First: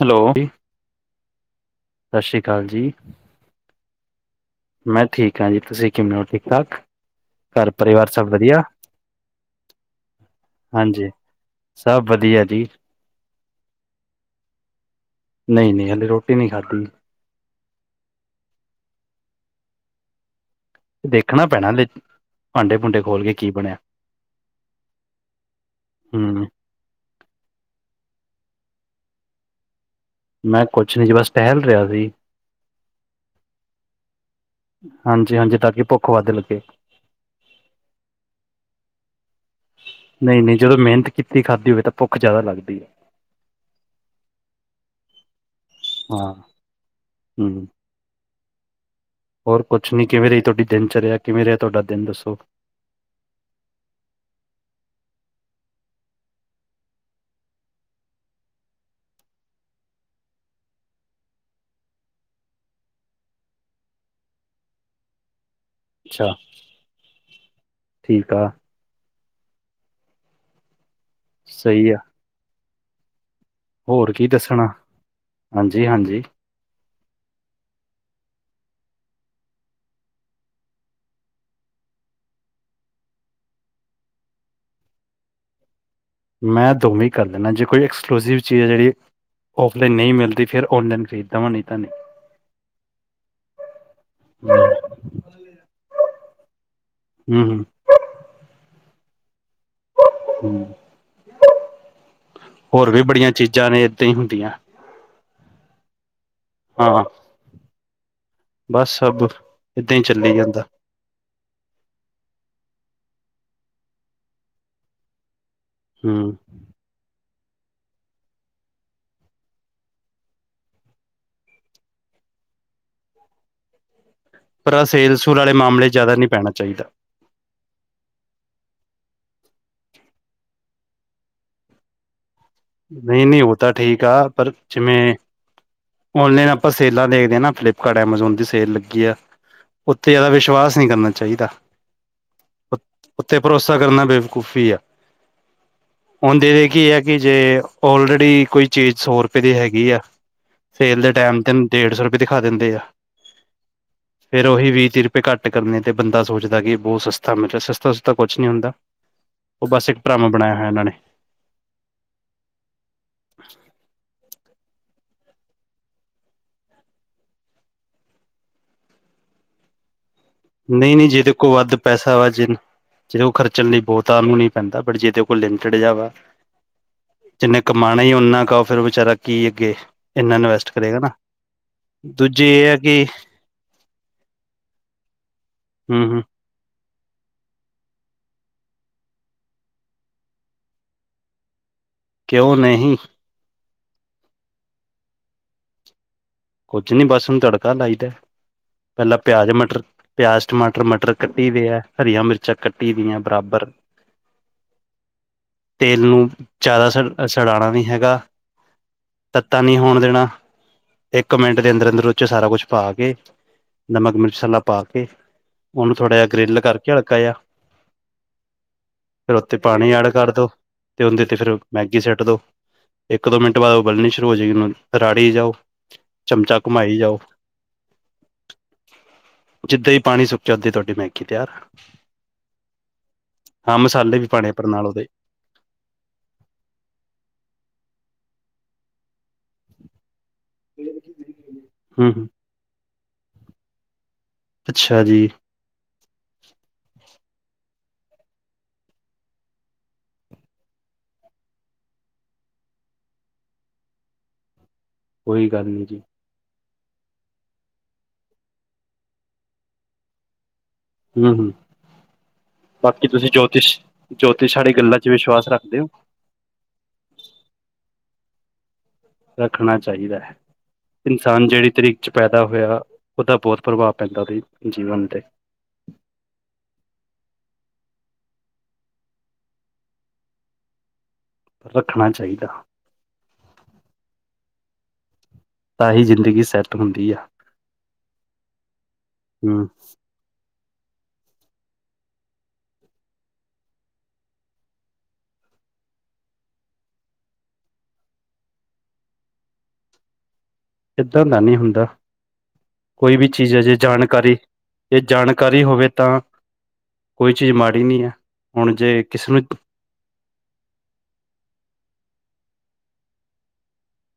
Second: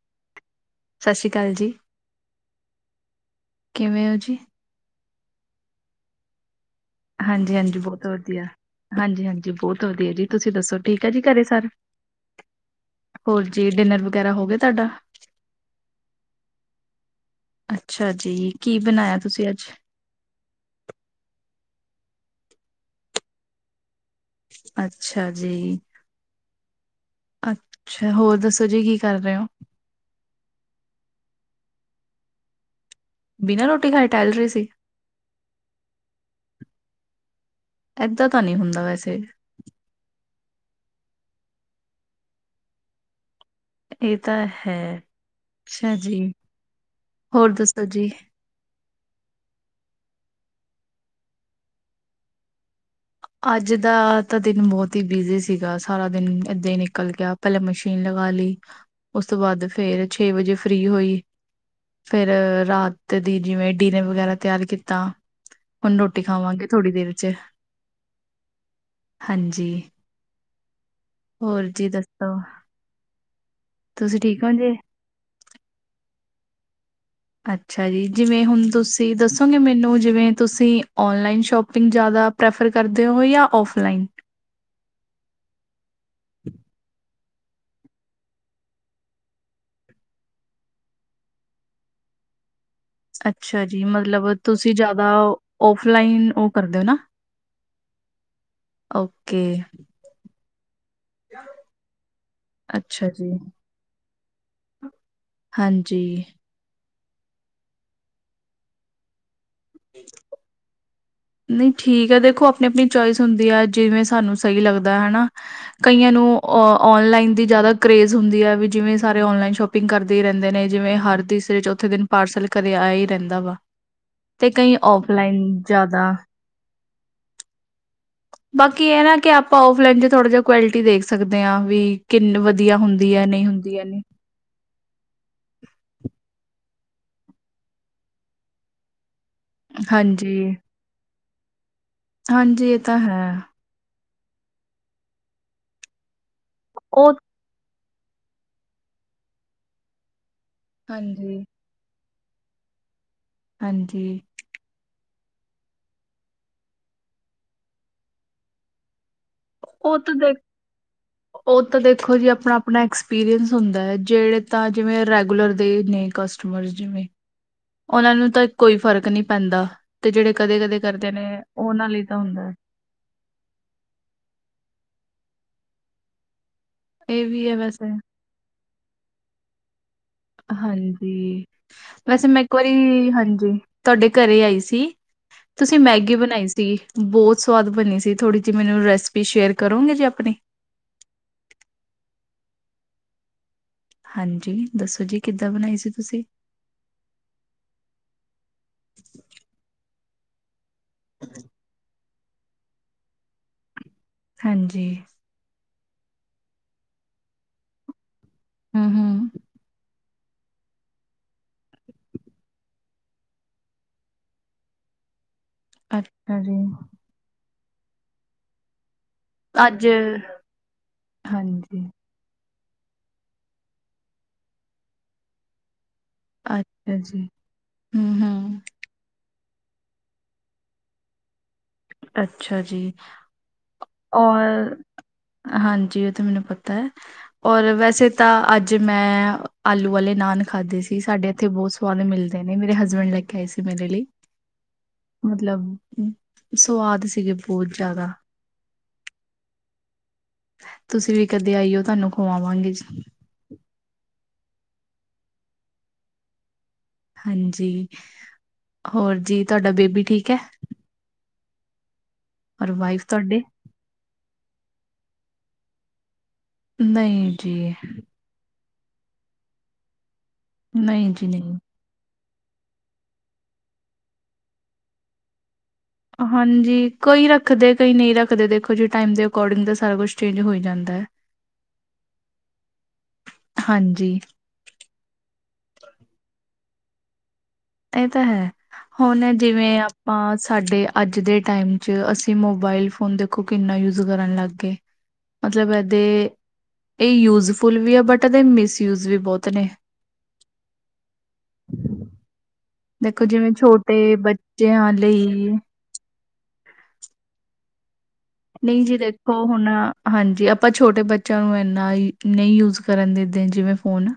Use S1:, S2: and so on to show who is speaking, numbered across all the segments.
S1: Hello
S2: ਸਤਿ ਸ਼੍ਰੀ ਅਕਾਲ ਜੀ
S1: ਸਤਿ ਸ਼੍ਰੀ ਅਕਾਲ ਜੀ
S2: ਕਿਵੇਂ ਓ ਜੀ
S1: ਮੈਂ ਠੀਕ ਹਾਂ ਜੀ ਤੁਸੀਂ ਕਿਵੇਂ ਓ ਠੀਕ ਠਾਕ
S2: ਹਾਂਜੀ
S1: ਘਰ
S2: ਹਾਂਜੀ ਬਹੁਤ
S1: ਪਰਿਵਾਰ ਸਭ
S2: ਵਧੀਆ ਹਾਂਜੀ ਹਾਂਜੀ ਬਹੁਤ ਵਧੀਆ ਜੀ ਤੁਸੀਂ ਦੱਸੋ ਠੀਕ
S1: ਹਾਂਜੀ
S2: ਆ ਜੀ ਘਰੇ ਸਾਰੇ
S1: ਸਭ ਵਧੀਆ ਜੀ
S2: ਹੋਰ ਜੀ ਡਿਨਰ ਵਗੈਰਾ ਹੋ ਗਿਆ ਜੀ ਤੁਹਾਡਾ
S1: ਨਹੀਂ ਨਹੀਂ ਹਾਲੇ ਰੋਟੀ ਨਹੀ ਖਾਧੀ
S2: ਅੱਛਾ ਜੀ ਕੀ ਬਣਾਇਆ ਤੁਸੀਂ ਅੱਜ
S1: ਦੇਖਣਾ ਪੈਣਾ ਦੇ ਭਾਂਡੇ ਭੂੰਡੇ ਖੋਲ ਕੇ ਕੀ ਬਣਿਆ
S2: ਅੱਛਾ ਜੀ
S1: ਹਮ
S2: ਅੱਛਾ ਹੋਰ ਦੱਸੋ ਜੀ ਕੀ ਕਰ ਰਹੇ ਹੋ
S1: ਮੈਂ ਕੁਛ ਨਹੀਂ ਜੀ ਬਸ ਟਹਿਲ ਰਿਹਾ ਸੀ
S2: ਬਿਨਾਂ ਰੋਟੀ ਖਾ ਟਹਿਲ ਰਹੀ ਸੀ
S1: ਹਾਂਜੀ ਹਾਂਜੀ ਤਾਂ ਕਿ ਭੁੱਖ ਵੱਧ ਲੱਗੇ
S2: ਏਦਾਂ ਤਾਂ ਨਹੀ ਹੁੰਦਾ ਵੈਸੇ
S1: ਨਹੀਂ ਨਹੀਂ ਜਦੋਂ ਮਿਹਨਤ ਕੀਤੀ ਖਾਧੀ ਹੋਵੇ ਤਾਂ ਭੁੱਖ ਜ਼ਿਆਦਾ ਲੱਗਦੀ ਐ
S2: ਇਹ ਤਾਂ ਹੈ ਅੱਛਾ ਜੀ
S1: ਹਾਂ
S2: ਹੋਰ
S1: ਹਮ
S2: ਦੱਸੋ ਜੀ
S1: ਹੋਰ ਕੁਛ ਨੀ ਕਿਵੇਂ ਰਹੀ ਤੁਹਾਡੀ ਦਿਨ ਚਾਰਿਆ ਕਿਵੇਂ ਰਿਹਾ ਤੁਹਾਡਾ ਦਿਨ ਦੱਸੋ
S2: ਅੱਜ ਦਾ ਤਾਂ ਦਿਨ ਬਹੁਤ ਹੀ ਬਿਜੀ ਸੀਗਾ ਸਾਰਾ ਦਿਨ ਏਦਾਂ ਹੀ ਨਿਕਲ ਗਿਆ ਪਹਿਲਾਂ ਮਸ਼ੀਨ ਲਗਾ ਲਈ ਉਸ ਤੋਂ ਬਾਅਦ ਫੇਰ ਛੇ ਵਜੇ ਫ੍ਰਰੀ ਹੋਈ ਫੇਰ ਰਾਤ ਦੀ ਜਿਵੇਂ ਡਿਨਰ ਵਗੈਰਾ ਤਿਆਰ ਕੀਤਾ ਹੁਣ ਰੋਟੀ
S1: ਅੱਛਾ
S2: ਖਾਵਾਂਗੇ ਥੋੜ੍ਹੀ ਦੇਰ ਚ
S1: ਠੀਕ ਆ
S2: ਹਾਂਜੀ ਹੋਰ ਜੀ
S1: ਸਹੀ ਆ
S2: ਦੱਸੋ
S1: ਹੋਰ
S2: ਤੁਸੀਂ
S1: ਕੀ
S2: ਠੀਕ ਹੋ
S1: ਦੱਸਣਾ
S2: ਜੀ?
S1: ਹਾਂਜੀ ਹਾਂਜੀ
S2: ਅੱਛਾ ਜੀ ਜਿਵੇਂ ਹੁਣ ਤੁਸੀਂ ਦੱਸੋਗੇ ਮੈਨੂੰ ਜਿਵੇਂ ਤੁਸੀਂ ਔਨਲਾਈਨ ਸ਼ੋਪਿੰਗ ਜ਼ਿਆਦਾ ਪ੍ਰੈਫਰ ਕਰਦੇ ਹੋ ਏ ਜਾਂ ਔਫਲਾਈਨ
S1: ਮੈਂ ਦੋਵੇਂ ਕਰ ਦਿੰਦਾ ਜੇ ਕੋਈ ਐਕਸਕਲੂਸਿਵ ਚੀਜ਼ ਹੈ ਜਿਹੜੀ ਔਫਲਾਈਨ ਨਹੀਂ ਮਿਲਦੀ ਫਿਰ ਔਨਲਾਈਨ ਖਰੀਦਦਾ ਵਾਂ ਨਹੀਂ ਤਾਂ ਨਈ
S2: ਅੱਛਾ ਜੀ ਮਤਲਬ ਤੁਸੀਂ
S1: ਨਹੀਂ
S2: ਜਿਆਦਾ ਓਫਲਾਈਨ ਉਹ ਕਰਦੇ ਹੋ ਨਾ
S1: ਹ [unintelligible]
S2: ਓਕੇ
S1: ਹੋਰ ਵੀ
S2: ਅੱਛਾ
S1: ਬੜੀਆਂ
S2: ਜੀ
S1: ਚੀਜ਼ਾਂ ਨੇ ਏਦਾਂ ਈ ਹੁੰਦੀਆਂ
S2: ਹਾਂਜੀ
S1: ਹਾਂ ਬਸ ਸਭ ਇਹੱਦਾਂ ਹੀ ਚੱਲੀ ਜਾਂਦਾ
S2: ਨਹੀਂ ਠੀਕ ਹੈ ਦੇਖੋ ਆਪਣੀ ਆਪਣੀ ਚੋਇਸ ਹੁੰਦੀ ਆ ਜਿਵੇਂ ਸਾਨੂੰ ਸਹੀ ਲੱਗਦਾ ਹਨਾ ਕਈਆਂ ਨੂੰ
S1: ਹੂੰ
S2: ਅ ਔਨਲਾਈਨ ਦੀ ਜ਼ਿਆਦਾ ਕਰੇਜ਼ ਹੁੰਦੀ ਆ ਵੀ ਜਿਵੇਂ ਸਾਰੇ ਔਨਲਾਈਨ ਸ਼ੋਪਿੰਗ ਕਰਦੇ ਈ ਰਹਿੰਦੇ ਨੇ ਜਿਵੇਂ ਹਰ ਤੀਸਰੇ ਚੌਥੇ ਦਿਨ ਪਾਰਸਲ ਘਰੇ ਆਇਆ ਹੀ ਰਹਿੰਦਾ ਵਾ ਤੇ
S1: ਪਰ
S2: ਕਈ
S1: ਆਹ ਸੇਲ ਸੂਲ
S2: ਔਫਲਾਈਨ
S1: ਵਾਲੇ ਮਾਮਲੇ
S2: ਜ਼ਿਆਦਾ
S1: ਨਹੀਂ ਪੈਣਾ ਚਾਹੀਦਾ
S2: ਬਾਕੀ ਇਹ ਨਾ ਕਿ ਆਪਾਂ ਔਫਲਾਈਨ ਚ ਥੋੜਾ ਜਹਾ ਕੁਆਲਿਟੀ ਦੇਖ ਸਕਦੇ ਹਾਂ ਵੀ ਕਿੰਨ ਵਧੀਆ ਹੁੰਦੀ ਹੈ ਨਹੀਂ ਹੁੰਦੀ ਹੈ ਨਹੀਂ
S1: ਹਾਂ, ਪਰ। ਜਿਵੇਂ, ਔਨਲਾਈਨ ਆਪਾਂ ਸੇਲਾਂ ਦੇਖਦੇ ਹਾਂ ਨਾ, ਫਲਿਪਕਾਰਟ, ਐਮਾਜੋਨ ਦੀ ਸੇਲ ਲੱਗੀ ਆ। ਉੱਥੇ ਜ਼ਿਆਦਾ
S2: ਹਾਂਜੀ
S1: ਵਿਸ਼ਵਾਸ ਨਹੀਂ ਕਰਨਾ ਚਾਹੀਦਾ।
S2: ਹਾਂਜੀ, ਇਹ ਤਾਂ
S1: ਉੱਤੇ
S2: ਹੈ।
S1: ਭਰੋਸਾ ਕਰਨਾ ਬੇਵਕੂਫ਼ੀ ਐ, ਹੁੰਦੇ ਇ ਹੈ ਕੀ।
S2: ਉਹ
S1: ਤੇ ਆਲਰੇਡੀ ਕੋਈ ਚੀਜ਼ ਸੌ ਰੁਪਏ ਦੀ ਹੈਗੀ ਆ, ਸੇਲ ਦੇ ਟੈਮ
S2: ਹਾਂਜੀ
S1: ਤੇ। ਡੇਢ ਸੌ ਰੁਪਏ ਦਿਖਾ ਦਿੰਦੇ ਆ।
S2: ਹਾਂਜੀ।
S1: ਫੇਰ ਉਹੀ ਵੀਹ-ਤੀਹ ਰੁਪਏ ਘੱਟ ਕਰਨੇ, ਤੇ ਬੰਦਾ ਸੋਚਦਾ ਕਿ ਬਹੁਤ ਸਸਤਾ, ਮਤਲਬ ਸਸਤਾ ਸੁਸਤਾ ਕੁਛ ਨਹੀਂ ਹੁੰਦਾ। ਉਹ ਬਸ ਇੱਕ
S2: ਤਾਂ
S1: ਡਰਾਮਾਂ
S2: ਦੇਖ
S1: ਬਣਾਇਆ ਹੋਇਆ ਉਹਨਾਂ ਨੇ।
S2: ਉਹ ਤਾਂ ਦੇਖੋ ਜੀ ਆਪਣਾ-ਆਪਣਾ ਐਕਸਪੀਰੀਅੰਸ ਹੁੰਦਾ ਹੈ, ਜਿਹੜੇ। ਤਾਂ ਜਿਵੇਂ, ਰੈਗੂਲਰ ਦੇ ਨੇ ਕਸਟਮਰ ਜਿਵੇਂ। ਉਹਨਾਂ ਨੂੰ ਤਾਂ ਕੋਈ ਫ਼ਰਕ ਨਹੀਂ ਪੈਂਦਾ, ਤੇ ਜਿਹੜੇ ਕਦੇ ਕਦੇ
S1: ਨਹੀਂ ਨਹੀਂ
S2: ਕਰਦੇ ਨੇ, ਉਹਨਾਂ ਲਈ ਤਾਂ ਹੁੰਦਾ ਹੈ।
S1: ਜੇਹੜੇ ਉਹ ਖਰਚਣ ਲਈ ਬਹੁਤਾਂ ਨੂੰ ਨੀ ਪੈਂਦਾ, ਬਟ ਜੀਹਦੇ ਕੋਲ ਲਿਮਿਟਡ ਜਾ ਵਾ।
S2: ਇਹ ਵੀ ਹੈ
S1: ਜਿੰਨੇ
S2: ਵੈਸੇ
S1: ਕਮਾਉਣਾ ਈ ਓਨਾ ਕੁ ਆ, ਫੇਰ ਵਿਚਾਰਾ ਕੀ ਅੱਗੇ। ਇੰਨਾ ਇਨਵੈਸਟ ਕਰੇਗਾ ਨਾ
S2: ਹਾਂਜੀ, ਵੈਸੇ ਮੈਂ
S1: ਦੂਜੀ
S2: ਇੱਕ
S1: ਇਹ
S2: ਵਾਰੀ,
S1: ਹੈ ਕਿ
S2: ਹਾਂਜੀ। ਤੁਹਾਡੇ ਘਰੇ ਆਈ ਸੀ, ਤੁਸੀਂ
S1: ਹਮ
S2: ਮੈਗੀ
S1: ਹਮ
S2: ਬਣਾਈ ਸੀ। ਬਹੁਤ ਸਵਾਦ ਬਣੀ ਸੀ, ਥੋੜੀ ਜਿਹੀ ਮੈਨੂੰ ਰੈਸਪੀ ਸ਼ੇਅਰ ਕਰੋਗੇ ਜੀ ਆਪਣੀ।
S1: ਕਿਉਂ ਨਹੀਂ।
S2: ਹਾਂਜੀ, ਦੱਸੋ ਜੀ, ਕਿੱਦਾਂ ਬਣਾਈ ਸੀ ਤੁਸੀਂ।
S1: ਕੁੱਝ ਨੀ ਬਸ ਓਹਨੂੰ ਤੜਕਾ ਲਾਈਦੈ, ਪਹਿਲਾਂ ਪਿਆਜ ਮਟਰ, ਪਿਆਜ ਟਮਾਟਰ। ਮਟਰ ਕੱਢੀ ਦੇ ਆ, ਹਰੀਆਂ ਮਿਰਚਾਂ ਕੱਟੀ ਦੀਆਂ ਬਰਾਬਰ।
S2: ਹਾਂਜੀ।
S1: ਤੇਲ ਨੂੰ ਜ਼ਿਆਦਾ ਸੜਾਉਣਾ ਨੀ ਹੈਗਾ,
S2: ਹੂੰ ਹੂੰ
S1: ਤੱਤਾ ਨਹੀਂ ਹੋਣ ਦੇਣਾ। ਇੱਕ ਮਿੰਟ ਦੇ ਅੰਦਰ ਅੰਦਰ ਉਹਇਚ ਸਾਰਾ ਕੁਛ ਪਾ ਕੇ, ਨਮਕ ਮਿਰਚ ਮਸਾਲਾ ਪਾ ਕੇ। ਉਹਨੂੰ ਥੋੜ੍ਹਾ ਜਿਹਾ
S2: ਅੱਛਾ ਜੀ
S1: ਗਰਿੱਲ ਕਰਕੇ, ਹਲਕਾ ਜਾ ਫਿਰ ਉੱਥੇ
S2: ਅੱਜ
S1: ਪਾਣੀ ਐਡ ਕਰ ਦੋ, ਤੇ ਉਹਦੇ ਤੇ ਫਿਰ
S2: ਹਾਂਜੀ
S1: ਮੈਗੀ ਸਿੱਟ ਦੋ। ਇੱਕ ਦੋ ਮਿੰਟ ਬਾਅਦ ਉਹ ਗਲਣੀ ਸ਼ੁਰੂ ਹੋ ਜਾਏਗੀ, ਰਾੜੀ ਜਾਓ। ਚਮਚਾ
S2: ਅੱਛਾ
S1: ਘੁਮਾਈ ਜਾਓ।
S2: ਜੀ ਹੂੰ ਹੂੰ
S1: ਜਿੱਦਾਂ ਹੀ ਪਾਣੀ ਸੁੱਕਿਆ, ਓਦਾਂ ਹੀ ਤੁਹਾਡੀ ਮੈਗੀ ਤਿਆਰ।
S2: ਅੱਛਾ ਜੀ,
S1: ਹਾਂ ਮਸਾਲੇ ਵੀ ਪਾਣੇ ਪਰ
S2: ਔਰ।
S1: ਨਾਲ ਉਹਦੇ
S2: ਹਾਂਜੀ, ਉਹ ਤੇ ਮੈਨੂੰ ਪਤਾ ਹੈ। ਔਰ ਵੈਸੇ ਤਾਂ, ਅੱਜ ਮੈਂ, ਆਲੂ ਵਾਲੇ ਨਾਨ। ਖਾਧੇ ਸੀ, ਸਾਡੇ ਇੱਥੇ ਬਹੁਤ ਸਵਾਦ
S1: ਹੂੰ ਹੂੰ
S2: ਮਿਲਦੇ ਨੇ, ਮੇਰੇ ਹਸਬੈਂਡ ਲੈ ਕੇ ਆਏ ਸੀ ਮੇਰੇ ਲਈ।
S1: ਅੱਛਾ ਜੀ
S2: ਮਤਲਬ, ਸਵਾਦ ਸੀ ਗੇ, ਬਹੁਤ ਜ਼ਿਆਦਾ। ਤੁਸੀਂ ਵੀ ਕਦੇ ਆਈਓ, ਤੁਹਾਨੂੰ ਖਵਾਵਾਂਗੇ ਜੀ।
S1: ਕੋਈ ਗੱਲ ਨਹੀਂ ਜੀ।
S2: ਹਾਂਜੀ, ਹੋਰ ਜੀ, ਤੁਹਾਡਾ ਬੇਬੀ ਠੀਕ ਹੈ।
S1: ਹਮ ਹ,
S2: ਔਰ ਵਾਈਫ
S1: ਬਾਕੀ ਤੁਸੀਂ
S2: ਤੁਹਾਡੇ
S1: ਜੋਤਿਸ਼, ਜੋਤਿਸ਼ ਆਲੀ ਗੱਲਾਂ ਵਿੱਚ ਵਿਸ਼ਵਾਸ ਰੱਖਦੇ ਹੋ।
S2: ਨਹੀਂ ਜੀ।
S1: ਰੱਖਣਾ ਚਾਹੀਦਾ ਹੈ,
S2: ਨਹੀਂ ਜੀ
S1: ਇਨਸਾਨ
S2: ਨਹੀਂ
S1: ਜਿਹੜੀ ਤਰੀਕੇ। ਪੈਦਾ ਹੋਇਆ, ਉਹਦਾ ਬਹੁਤ ਪ੍ਰਭਾਵ ਪੈਂਦਾ, ਉਹਦੇ ਜੀਵਨ 'ਤੇ।
S2: ਹਾਂਜੀ, ਕੋਈ ਰੱਖਦੇ, ਕਈ ਨਹੀਂ ਰੱਖਦੇ, ਦੇਖੋ ਜੀ ਟਾਈਮ ਦੇ ਅਕੋਰਡਿੰਗ ਤਾਂ ਸਾਰਾ ਕੁਛ ਚੇਂਜ ਹੋਈ ਜਾਂਦੈ।
S1: ਰੱਖਣਾ ਚਾਹੀਦਾ।
S2: ਹਾਂਜੀ।
S1: ਤਾਂ ਹੀ ਜ਼ਿੰਦਗੀ ਸੈੱਟ ਹੁੰਦੀ ਆ।
S2: ਇਹ ਤਾਂ ਹੈ, ਹੁਣ
S1: ਹਮ
S2: ਜਿਵੇਂ ਹਾਂ ਸਾਡੇ ਅੱਜ ਦੇ ਟਾਈਮ 'ਚ, ਅਸੀਂ ਮੋਬਾਇਲ ਫੋਨ ਦੇਖੋ, ਕਿੰਨਾ ਯੂਜ ਕਰਨ ਲੱਗ ਗਏ। ਮਤਲਬ ਇਹਦੇ ਇਹ ਯੂਜਫੁਲ ਵੀ ਆ, ਬਟ ਇਹਦੇ ਮਿਸਯੂਜ ਵੀ ਬਹੁਤ ਨੇ।
S1: ਇਦਾਂ ਦਾ ਨਹੀਂ ਹੁੰਦਾ। ਕੋਈ
S2: ਦੇਖੋ
S1: ਵੀ
S2: ਜਿਵੇਂ
S1: ਚੀਜ਼ ਹੈ ਜੇ
S2: ਛੋਟੇ
S1: ਜਾਣਕਾਰੀ,
S2: ਬੱਚਿਆਂ
S1: ਜੇ
S2: ਲਈ
S1: ਜਾਣਕਾਰੀ ਹੋਵੇ ਤਾਂ ਕੋਈ ਚੀਜ਼, ਮਾੜੀ ਨਹੀਂ ਹੈ। ਹੁਣ
S2: ਨਹੀਂ ਜੀ
S1: ਜੇ ਕਿਸੇ
S2: ਦੇਖੋ,
S1: ਨੂੰ
S2: ਹੁਣ ਹਾਂਜੀ, ਆਪਾਂ ਛੋਟੇ ਬੱਚਿਆਂ ਨੂੰ, ਇਨਾ ਨਹੀਂ ਯੂਜ ਕਰਨ ਦੇਦੇ ਜਿਵੇਂ ਫੋਨ।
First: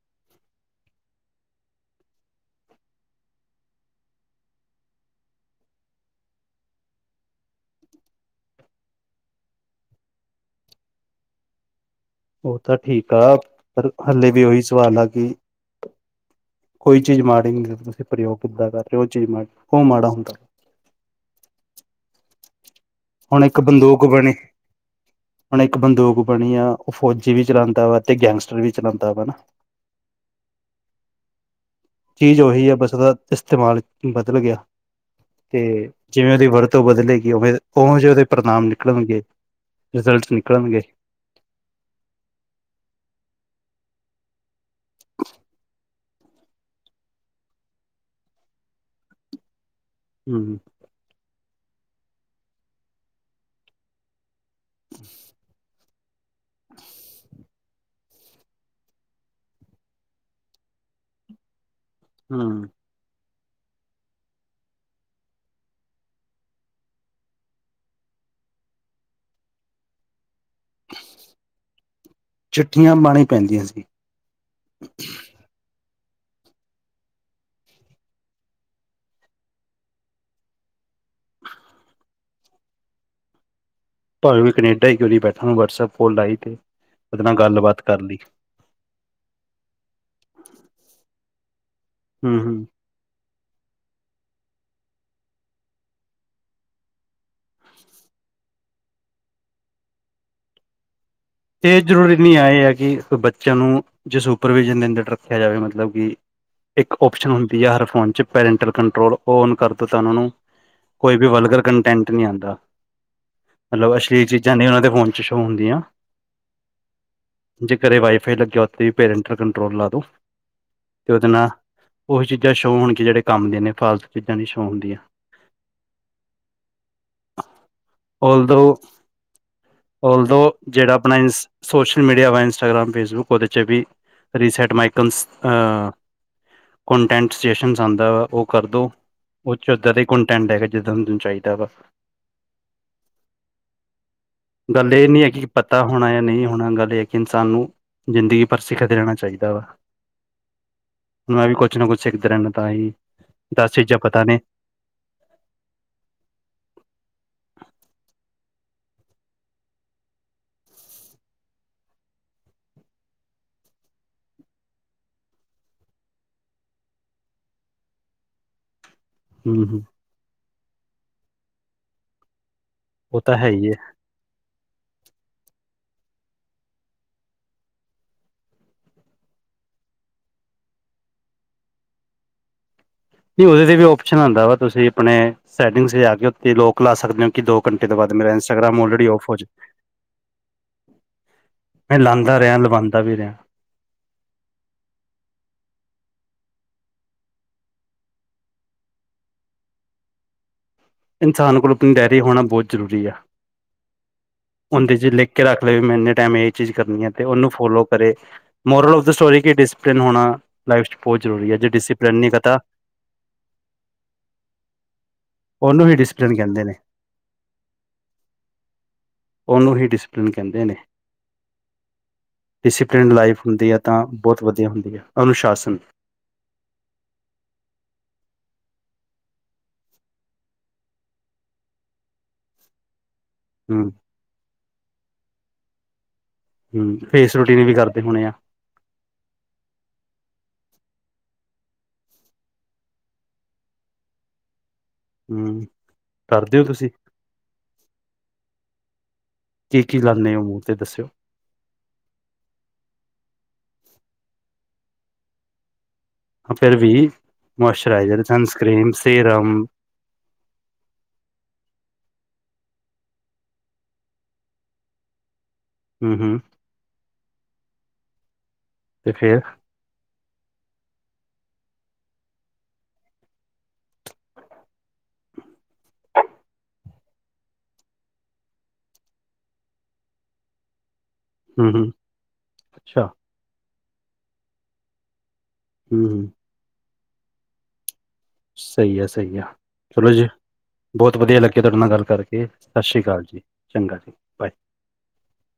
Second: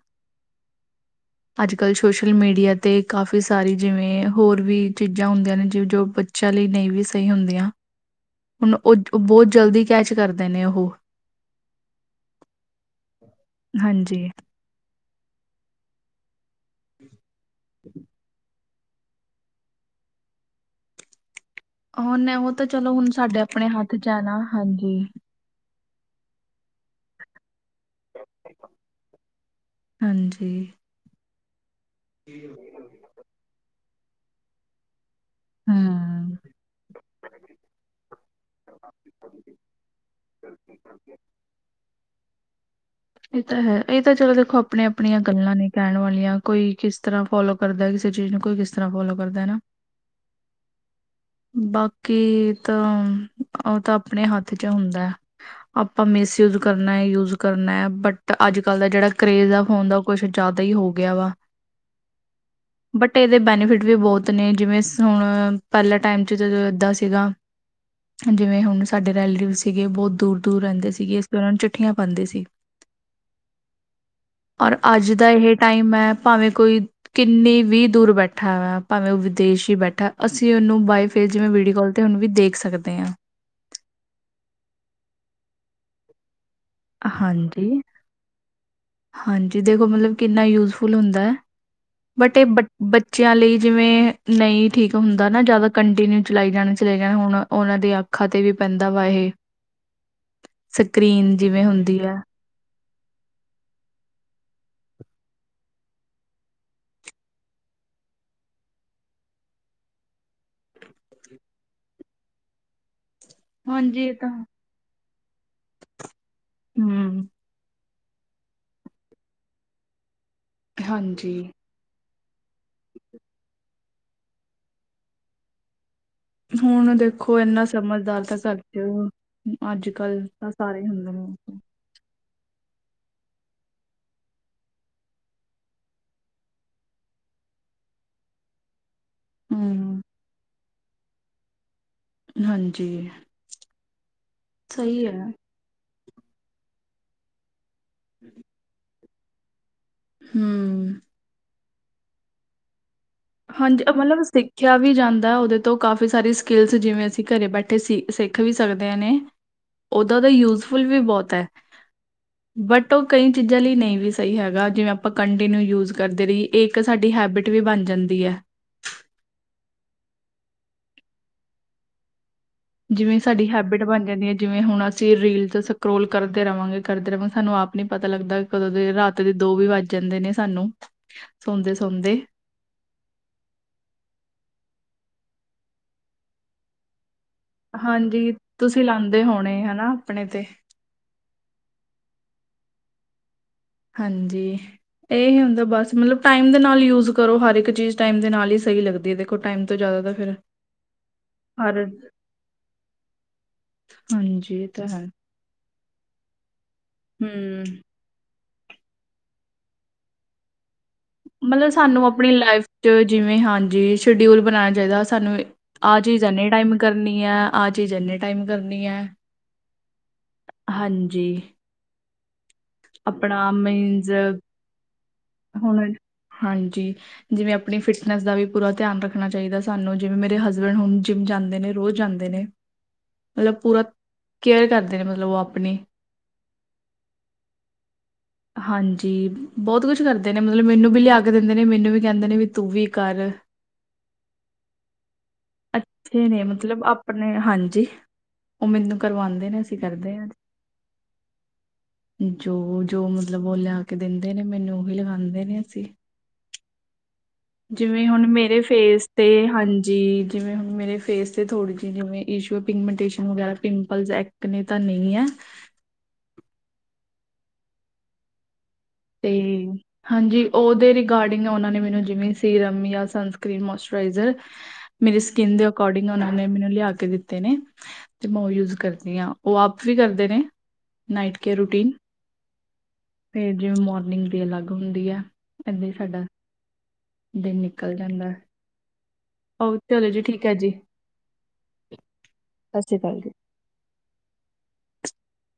S2: ਅੱਜ ਕੱਲ੍ਹ ਸੋਸ਼ਲ ਮੀਡੀਆ ਤੇ ਕਾਫ਼ੀ ਸਾਰੀ, ਜਿਵੇਂ ਹੋਰ ਵੀ ਚੀਜ਼ਾਂ ਹੁੰਦੀਆਂ ਨੇ ਜਿਵੇਂ ਜੋ ਬੱਚਾ ਲਈ ਨਹੀਂ ਵੀ ਸਹੀ ਹੁੰਦੀਆਂ, ਹੁਣ ਉਹ ਬਹੁਤ ਜਲਦੀ ਕੈਚ ਕਰਦੇ ਨੇ ਉਹ।
S1: ਉਹ ਤਾਂ ਠੀਕ ਆ, ਪਰ
S2: ਹਾਂਜੀ।
S1: ਹਲੇੇ ਵੀ ਉਹੀ ਸਵਾਲ ਆ ਕਿ ਕੋਈ ਚੀਜ਼ ਮਾੜੀ ਨਹੀਂ, ਤੁਸੀਂ ਪ੍ਰਯੋਗ ਕਿੱਦਾਂ ਕਰ ਰਹੇ ਹੋ ਉਹ ਚੀਜ਼ ਮਾੜੀ, ਉਹ ਮਾੜਾ ਹੁੰਦਾ।
S2: ਉਹਨ ਉਹ ਤਾਂ ਚਲੋ, ਹੁਣ ਸਾਡੇ
S1: ਇੱਕ
S2: ਆਪਣੇ ਹੱਥ
S1: ਬੰਦੂਕ
S2: 'ਚ ਹੈ
S1: ਬਣੀ
S2: ਨਾ, ਹਾਂਜੀ।
S1: ਹੁਣ ਇੱਕ ਬੰਦੂਕ ਬਣੀ ਆ, ਉਹ ਫੌਜੀ ਵੀ ਚਲਾਉਂਦਾ ਵਾ ਤੇ ਗੈਂਗਸਟਰ ਵੀ ਚਲਾਉਂਦਾ ਵਾ, ਹਨਾ।
S2: ਹਾਂਜੀ।
S1: ਚੀਜ਼ ਉਹੀ ਹੈ, ਬਸ ੳਦਾ ਇਸਤੇਮਾਲ ਬਦਲ ਗਿਆ। ਤੇ ਜਿਵੇਂ
S2: ਹਮ।
S1: ਉਹਦੀ ਵਰਤੋਂ ਬਦਲੇਗੀ, ਉਵੇਂ ਉਹੋ ਜਿਹੇ ਉਹਦੇ ਪ੍ਰਣਾਮ ਨਿਕਲਣਗੇ, ਰਿਜ਼ਲਟ ਨਿਕਲਣਗੇ।
S2: ਠੀਕ ਹੈ। ਇਹ ਤਾਂ ਹੈ। ਇਹ ਤਾਂ ਚਲੋ ਦੇਖੋ ਆਪੀਆਂ ਆਪਣੀਆਂ ਗੱਲਾਂ ਨੇ ਕਹਿਣ ਵਾਲੀਆਂ, ਕੋਈ ਕਿਸ ਤਰ੍ਹਾਂ ਫੋਲੋ ਕਰਦਾ ਕਿਸੇ ਚੀਜ਼ ਨੂੰ, ਕੋਈ ਕਿਸ ਤਰ੍ਹਾਂ ਫੋਲੋ ਕਰਦਾ, ਨਾ।
S1: ਹਮ ਹ।
S2: ਬਾਕੀ ਤਾਂ, ਉਹ ਤਾਂ ਆਪਣੇ ਹੱਥ 'ਚ ਹੁੰਦਾ ਹੈ, ਆਪਾਂ ਮੇਸ ਯੂਜ਼ ਕਰਨਾ ਹੈ, ਯੂਜ ਕਰਨਾ ਹੈ ਬਟ ਤਾਂ ਅੱਜ ਕਲ੍ਹ ਦਾ ਜਿਹੜਾ ਕਰੇਜ ਆ ਫੋਨ ਦਾ, ਉਹ ਕੁਛ ਜ਼ਿਆਦਾ ਹੀ ਹੋ ਗਿਆ ਵਾ।
S1: ਹਮ।
S2: ਬਟ ਇਹਦੇ ਬੈਨੀਫਿਟ ਵੀ ਬਹੁਤ ਨੇ, ਜਿਵੇਂ ਹੁਣ ਪਹਿਲਾਂ ਟਾਈਮ 'ਚ ਜਦੋਂ ਇੱਦਾਂ ਸੀਗਾ, ਜਿਵੇਂ ਹੁਣ ਸਾਡੇ ਰੈਲੇਟਿਵ ਸੀਗੇ ਬਹੁਤ ਦੂਰ ਦੂਰ ਰਹਿੰਦੇ ਸੀਗੇ, ਇਸ ਦੌਰਾਨ ਚਿੱਠੀਆਂ ਪਾਉਂਦੇ ਸੀ।
S1: ਚਿੱਠੀਆਂ ਪਾਣੀ ਪੈਂਦੀਆਂ ਸੀ
S2: ਔਰ ਅੱਜ ਦਾ ਇਹ ਟਾਈਮ ਹੈ, ਭਾਵੇਂ ਕੋਈ ਕਿੰਨੀ ਵੀ ਦੂਰ ਬੈਠਾ ਵਾ, ਭਾਵੇਂ ਉਹ ਵਿਦੇਸ਼ ਹੀ ਬੈਠਾ, ਅਸੀਂ ਉਹਨੂੰ ਬਾਏ ਫੇਸ ਜਿਵੇਂ ਵੀਡੀਓ ਕਲ ਤੇ, ਹੁਣ ਵੀ ਦੇਖ ਸਕਦੇ ਹਾਂ।
S1: ਭਾਵੇਂ ਵੀ ਕਨੇਡਾ ਹੀ ਕਿਉਂ ਨੀ ਬੈਠਾ, ਵਟਸਐਪ ਫੋਨ ਲਾਈ ਤੇ ਉਹਦੇ ਨਾਲ
S2: ਹਾਂਜੀ।
S1: ਗੱਲਬਾਤ ਕਰ ਲਈ।
S2: ਹਾਂਜੀ, ਦੇਖੋ ਮਤਲਬ ਕਿੰਨਾ ਯੂਜਫੁਲ ਹੁੰਦਾ ਹੈ, ਬਟ
S1: ਹਮ
S2: ਇਹ ਬ
S1: ਹਮ
S2: ਬੱਚਿਆਂ ਲਈ ਜਿਵੇਂ ਨਹੀਂ ਠੀਕ ਹੁੰਦਾ ਨਾ ਜਿਆਦਾ ਕੰਟੀਨਿਊ ਚਲਾਈ ਜਾਣਾ, ਚਲਾਏ ਜਾਣੇ, ਹੁਣ ਉਹਨਾਂ ਦੇ ਆਪ ਅੱਖਾਂ ਤੇ ਵੀ ਪੈਂਦਾ ਵਾ ਇਹ। ਸਕਰੀਨ ਜਿਵੇਂ
S1: ਇਹ
S2: ਹੁੰਦੀ ਹੈ।
S1: ਜ਼ਰੂਰੀ ਨਹੀਂ ਆ, ਇਹ ਹੈ ਕਿ ਬੱਚਿਆਂ ਨੂੰ ਜੇ ਸੁਪਰਵਿਜ਼ਨ ਦੇ ਅੰਦਰ ਰੱਖਿਆ ਜਾਵੇ ਮਤਲਬ ਕਿ ਇੱਕ ਓਪਸ਼ਨ ਹੁੰਦੀ ਆ ਹਰ ਫੋਨ 'ਚ, ਪੈਰੈਂਟਲ ਕੰਟਰੋਲ, ਔਨ ਕਰ ਦਿਉ ਤਾਂ ਉਹਨਾਂ ਨੂੰ ਕੋਈ ਵੀ ਵਲਗਰ ਕੰਟੈਂਟ ਨਹੀਂ ਆਉਂਦਾ, ਮਤਲਬ
S2: ਹਾਂਜੀ ਇਹ
S1: ਅਸ਼ਲੀ
S2: ਤਾਂ
S1: ਚੀਜ਼ਾਂ ਨਹੀਂ ਉਹਨਾਂ ਦੇ ਫੋਨ 'ਚ ਸ਼ੂਅ ਹੁੰਦੀਆਂ।
S2: ਹਮ।
S1: ਜੇ ਘਰ ਇਹ ਵਾਈਫਾਈ ਲੱਗਿਆ, ਉੱਥੇ ਵੀ ਪੇਰੈਂਟ ਕੰਟਰੋਲ ਲਾ ਦੋ ਤੇ ਉਹਦੇ
S2: ਹਾਂਜੀ।
S1: ਨਾਲ ਉਹੀ ਚੀਜ਼ਾਂ ਸ਼ੋਹ ਹੋਣੀਆਂ ਜਿਹੜੇ ਕੰਮ ਦੀਆਂ ਨੇ, ਫਾਲਤੂ ਚੀਜ਼ਾਂ ਦੀ ਸ਼ੋਹ ਹੁੰਦੀਆਂ।
S2: ਹੁਣ ਦੇਖੋ ਏਨਾ ਸਮਝਦਾਰ ਤਾਂ ਕੱਰ
S1: ਓਲਦੋ
S2: ਚੋ ਈ ਏ। ਅੱਜ-ਕੱਲ
S1: ਓਲਦੋ
S2: ਤਾਂ ਸਾਰੇ
S1: ਜਿਹੜਾ
S2: ਹੁੰਦੇ
S1: ਆਪਣਾ
S2: ਨੇ।
S1: ਸੋਸ਼ਲ ਮੀਡੀਆ ਵ ਇੰਸਟਾਗ੍ਰਮ ਫੇਸਬੁੱਕ ਓਦੇ ਚ ਵੀ ਰੀਸੈਂਟ ਮਾਈਕਨਸ ਅ ਕੰਟੈਂਟ ਸਟੇਸ਼ਨਸ ਆਦਾ, ਓ ਕਰ ਦੋ। ਓ ਚ ਓਦਾਂ
S2: ਹੂੰ,
S1: ਦੇ ਈ ਕੰਟੈਂਟ ਹੈਗੇ। ਜਿੱਦਾਂ ਤੁੈਨੂੰ ਚਾਇਦਾ ਵਾ।
S2: ਹਾਂਜੀ
S1: ਗੱਲ
S2: ਸਹੀ
S1: ਏ ਨੀ
S2: ਹੈ
S1: ਐ ਕਿ ਪਤਾ ਹੋਣਾ ਏ ਨਹੀਂ ਹੋਣਾ ਗੱਲ ਇਕ ਇਨਸਾਨ ਨੂੰ ਜ਼ਿੰਦਗੀ ਪਰ ਸਿਖਦੇ ਰਹਿਣਾ ਚਾਇਦਾ ਵਾ।
S2: ਹੂੰ।
S1: ਮੈਂ ਵੀ ਕੁਛ ਨਾ ਕੁਛ ਸਿੱਖਦਾ ਰੈੰਦਾ ਤਾਂ ਈ।
S2: ਹਾਂਜੀ ਐ ਮੰਨੋਗੇ ਤੁਸੀ ਸਿੱਖਿਆ ਵੀ ਜਾਂਦਾ ਓਦੇ ਤੋਂ ਕਾਫੀ ਸਾਰੀ ਸਕਿਲਸ ਜਿਵੇਂ ਅਸੀਂ ਘਰੇ ਬੈਠੇ ਸਿੱਖ ਵੀ ਸਕਦੇ ਨੇ। ਉਦਾਂ ਤੇ ਯੂਜਫੁਲ ਵੀ ਬੋਤ ਐ। ਬਟ ਓ ਕਈ ਚੀਜ਼ਾਂ ਲਈ ਨਹੀਂ ਵੀ ਸਹੀ ਹੈਗਾ, ਜਿਵੇਂ ਆਪਾਂ ਕੰਟੀਨਿਊ ਯੂਜ ਕਰਦੇ ਰੀ ਏ- ਇੱਕ ਸਾਡੀ ਹੈਬਿਟ ਵੀ ਬਣ ਜਾਂਦੀ ਐ।
S1: ਹੂੰ-ਹੂੰ।
S2: ਜਿਵੇਂ
S1: ਉਹ ਤਾਂ
S2: ਸਾਡੀ
S1: ਹੈ ਹੀ ਹੈ
S2: ਹੈਬਿਟ ਬਣ ਜਾਂਦੀ ਏ। ਜਿਵੇਂ ਹੁਣ ਅਸੀਂ ਰੀਲ ਚ ਸਕਰੋਲ ਕਰਦੇ ਰਵਾਂਗੇ-ਕਰਦੇ ਰਵਾਂਗੇ ਸਾਨੂੰ ਆਪ ਨੀ ਪਤਾ ਲੱਗਦਾ ਕਦੋਂ ਦੇ ਰਾਤ ਦੇ ਦੋ ਵੀ ਵੱਜ ਜਾਂਦੇ ਨੇ ਸਾਨੂੰ ਸੌਦੇ-ਸੌਦੇ।
S1: ਨਹੀਂ ਓਦੇ ਤੇ ਵੀ ਓਪਸ਼ਨ ਆਂਦਾ ਵਾ ਤੁਸੀਂ ਅਪਣੇ ਸੈਟਿੰਗ ਤੇ ਜਾ ਕੇ ਤੇ ਲੋਕ ਲਾ ਸਕਦੇ ਆ ਕਿ ਦੋ ਘੰਟੇ ਤੋਂ ਬਾਦ
S2: ਹਾਂਜੀ
S1: ਮੇਰਾ ਇੰਸਟਾਗ੍ਰਾਮ
S2: ਤੁਸੀਂ
S1: ਆਲਰੇਡੀ
S2: ਲਾਂਦੇ
S1: ਔਫ ਹੋ
S2: ਹੋਣੇ
S1: ਜੇਵੇ।
S2: ਹਨਾ ਆਪਣੇ ਤੇ
S1: ਮੈਂ ਲਾਦਾ ਰੇਆ ਲਵਾਂਦਾ ਵੀ ਰੈਆ।
S2: ਹਾਂਜੀ। ਏਹੀ ਹੁੰਦਾ ਬਸ ਮਤਲਬ ਟਾਈਮ ਦੇ ਨਾਲ ਯੂਜ ਕਰੋ ਹਰ ਇੱਕ ਚੀਜ਼ ਟਾਈਮ ਦੇ ਨਾਲ ਈ ਸਈ ਲੱਗਦੀ ਏ ਦੇਖੋ। ਓ ਟਾਈਮ ਤੋਂ ਜਾਦਾ ਤੇ ਫੇਰ
S1: ਇਨਸਾਨ ਕੋਲ ਅਪਣੀ ਡੈਰੀ ਹੋਣਾ ਬੋਹਤ ਜ਼ਰੂਰੀ ਆ।
S2: ਹਾਂਜੀ। ਤਾਂ
S1: ਉਂਹਦੇ ਚ
S2: ਹੈ
S1: ਲਿਖ ਕੇ ਰੱਖ ਲੇ ਵੀ ਮੈਂ ਏਨੇ ਟੈਮ ਏ ਚੀਜ਼ ਕਰਨੀ ਐਂ ਤੇ ਓਨੂੰ
S2: ਹਮ
S1: ਫੋਲੋ ਕਰੇ ਮੋਰਲ ਆਫ ਦਾ ਸਟੋਰੀ ਕਿ ਡਿਸੀਪਲਿਨ ਹੋਣਾ ਲਾਈਫ ਚ ਬੋਤ ਜ਼ਰੂਰੀ ਏ। ਜੇ ਡਿਸਿਪਲਿਨ ਨੀ ਪਤਾ
S2: ਚਲੋ ਜਿਵੇਂ ਹਾਂਜੀ ਸ਼ਐਡਿਊਲ ਬਣਾਣਾ ਚਾਇਦਾ ਸਾਨੂੰ
S1: ਉਹਨੂੰ ਹੀ
S2: ਆ ਚੀਜ਼
S1: ਡਿਸਪਲਿਨ
S2: ਏਨੇ
S1: ਕਹਿੰਦੇ ਨੇ
S2: ਟਾਈਮ ਕਰਨੀ ਐਂ, ਆ ਚੀਜ਼ ਏਨੇ ਟਾਈਮ ਕਰਨੀ ਐ।
S1: ਡਿਸੀਪਲਿਨ ਰਹਿੰਦੇ ਨੇ।
S2: ਹਾਂਜੀ।
S1: ਡਿਸੀਪਲਿਨ ਲਾਈਫ
S2: ਆਪਣਾ
S1: ਹੁੰਦੀ ਐ ਤਾਂ
S2: ਮੀਨਜ਼
S1: ਬੋਹਤ ਵਧੀਆ ਹੁੰਦੀ ਐ। ਅਨੁਸ਼ਾਸਨ
S2: ਹੁਣ ਹਾਂਜੀ। ਜਿਵੇਂ ਆਪਣੀ ਫਿਟਨੈਸ ਦਾ ਵੀ ਪੂਰਾ ਧਿਆਨ ਰੱਖਣਾ ਚਾਇਦਾ ਸਾਨੂੰ। ਜਿਵੇਂ ਮੇਰੇ ਹਸਬੈਂਡ ਹੁਣ ਜਿੰਮ ਜਾਂਦੇ ਨੇ ਰੋਜ਼ ਜਾਂਦੇ ਨੇ। ਮਤਲਬ ਪੂਰਾ
S1: ਹਮ
S2: ਕੇਅਰ ਕਰਦੇ ਨੇ ਮਤਲਬ ਓ ਆਪਣੀ।
S1: ਹੂੰ ਫੇਸ ਰੂਟੀਨ ਵੀ ਕਰਦੇ ਹੋਣੇ ਆ।
S2: ਹਾਂਜੀ। ਬੋਤ ਕੁਛ ਕਰਦੇ ਨੇ ਮਤਲਬ ਮੈਨੂੰ ਵੀ ਲਿਆ ਕੇ ਦਿੰਦੇ ਨੇ ਮੈਨੂੰ ਵੀ ਕਹਿੰਦੇ ਨੇ ਵੀ ਤੂੰ ਵੀ ਕਰ।
S1: ਹਮ
S2: ਅੱਛੇ ਨੇ
S1: ਕਰਦੇ ਹੋ ਤੁਸੀਂ
S2: ਮਤਲਬ ਆਪਣੇ ਹਾਂਜੀ ਓ ਮੇਨੂੰ ਕਰਵਾਂਦੇ ਨੇ ਅਸੀਂ
S1: ਕੀ-ਕੀ
S2: ਕਰਦੇ ਆਂ।
S1: ਲਾਂਦੇ ਓ ਮੂੰਹ ਤੇ ਦੱਸਿਓ?
S2: ਜੋ-ਜੋ ਮਤਲਬ ਓ ਲਿਆ ਕੇ ਦਿੰਦੇ ਨੇ ਮੈਨੂੰ ਓਹੀ ਲਗਾਦੇ ਨੇ ਅਸੀਂ।
S1: ਫੇਰ ਵੀ
S2: ਜਿਵੇਂ
S1: ਮੋਇਸਚਰਾਈਜ਼ਰ,
S2: ਹੁਨ ਮੇਰੇ
S1: ਸਨਸਕ੍ਰੀਮ,
S2: ਫੇਸ ਤੇ
S1: ਸੀਰਮ
S2: ਹਾਂ ਜੀ ਜਿਵੇਂ ਹੁਨ ਮੇਰੇ ਫੇਸ ਤੇ ਥੋੜ੍ਹੀ ਜੀ ਜਿਵੇਂ ਇਸ਼ੂ ਪਿਗਮੈਂਟੇਸ਼ਨ ਵਗੈਰਾ ਪਿੰਪਲਸ ਐਕਨੇ ਤਾਂ ਨਈ ਐ।
S1: ਹੂੰ, ਹੂੰ।
S2: ਤੇ ਹਾਂਜੀ, ਓਦੇ ਰਿਗਾਰਡਿੰਗ ਓਨਾਂ ਨੇ ਮੈਨੂੰ ਜਿਵੇਂ ਸੀਰਮ ਯਾ ਸਨਸਕ੍ਰੀਨ, ਮੋਸਚਰਾਈਜ਼ਰ ਮੇਰੀ ਸਕਿੰਨ ਦੇ ਅਕੋਰਡਿੰਗ ਓਨਾਂ ਨੇ ਮੈਨੂੰ ਲਿਆ ਕੇ ਦਿੱਤੇ ਨੇ। ਤੇ ਮੈਂ ਓ ਯੂਜ ਕਰਨੀ ਆਂ ਓ ਆਪ ਵੀ ਕਰਦੇ ਨੇ ਨਾਈਟ ਕੇਰ
S1: ਹੂੰ-ਹੂੰ
S2: ਰੂਟੀਨ
S1: ਅੱਛਾ।
S2: ਤੇ ਜਿਵੇਂ ਮੋਰਨਿਗ ਦੀ ਅਲਗ ਹੁੰਦੀ ਐ, ਏਦਾਂ ਈ ਸਾਡਾ
S1: ਹੂੰ-ਹੂੰ
S2: ਦਿਨ ਨਿਕਲ ਜਾਂਦਾ।
S1: ਸਈ ਐ ਸਹੀ ਆ,
S2: ਉਹ
S1: ਚਲੋ ਜੀ।
S2: ਠੀਕ ਹੈ ਸਤਿ
S1: ਬੋਤ ਵਧੀਆ ਲਗਯਾ ਤੁਹਾਡੇ ਨਾਲ ਗੱਲ ਕਰਕੇ, ਸਸ
S2: ਸ਼੍ਰੀ
S1: ਸ਼ੀ
S2: ਅਕਾਲ
S1: ਕਾਲ ਜੀ, ਚੰਗਾ ਜੀ। ਬਾਏ।
S2: [inaudible]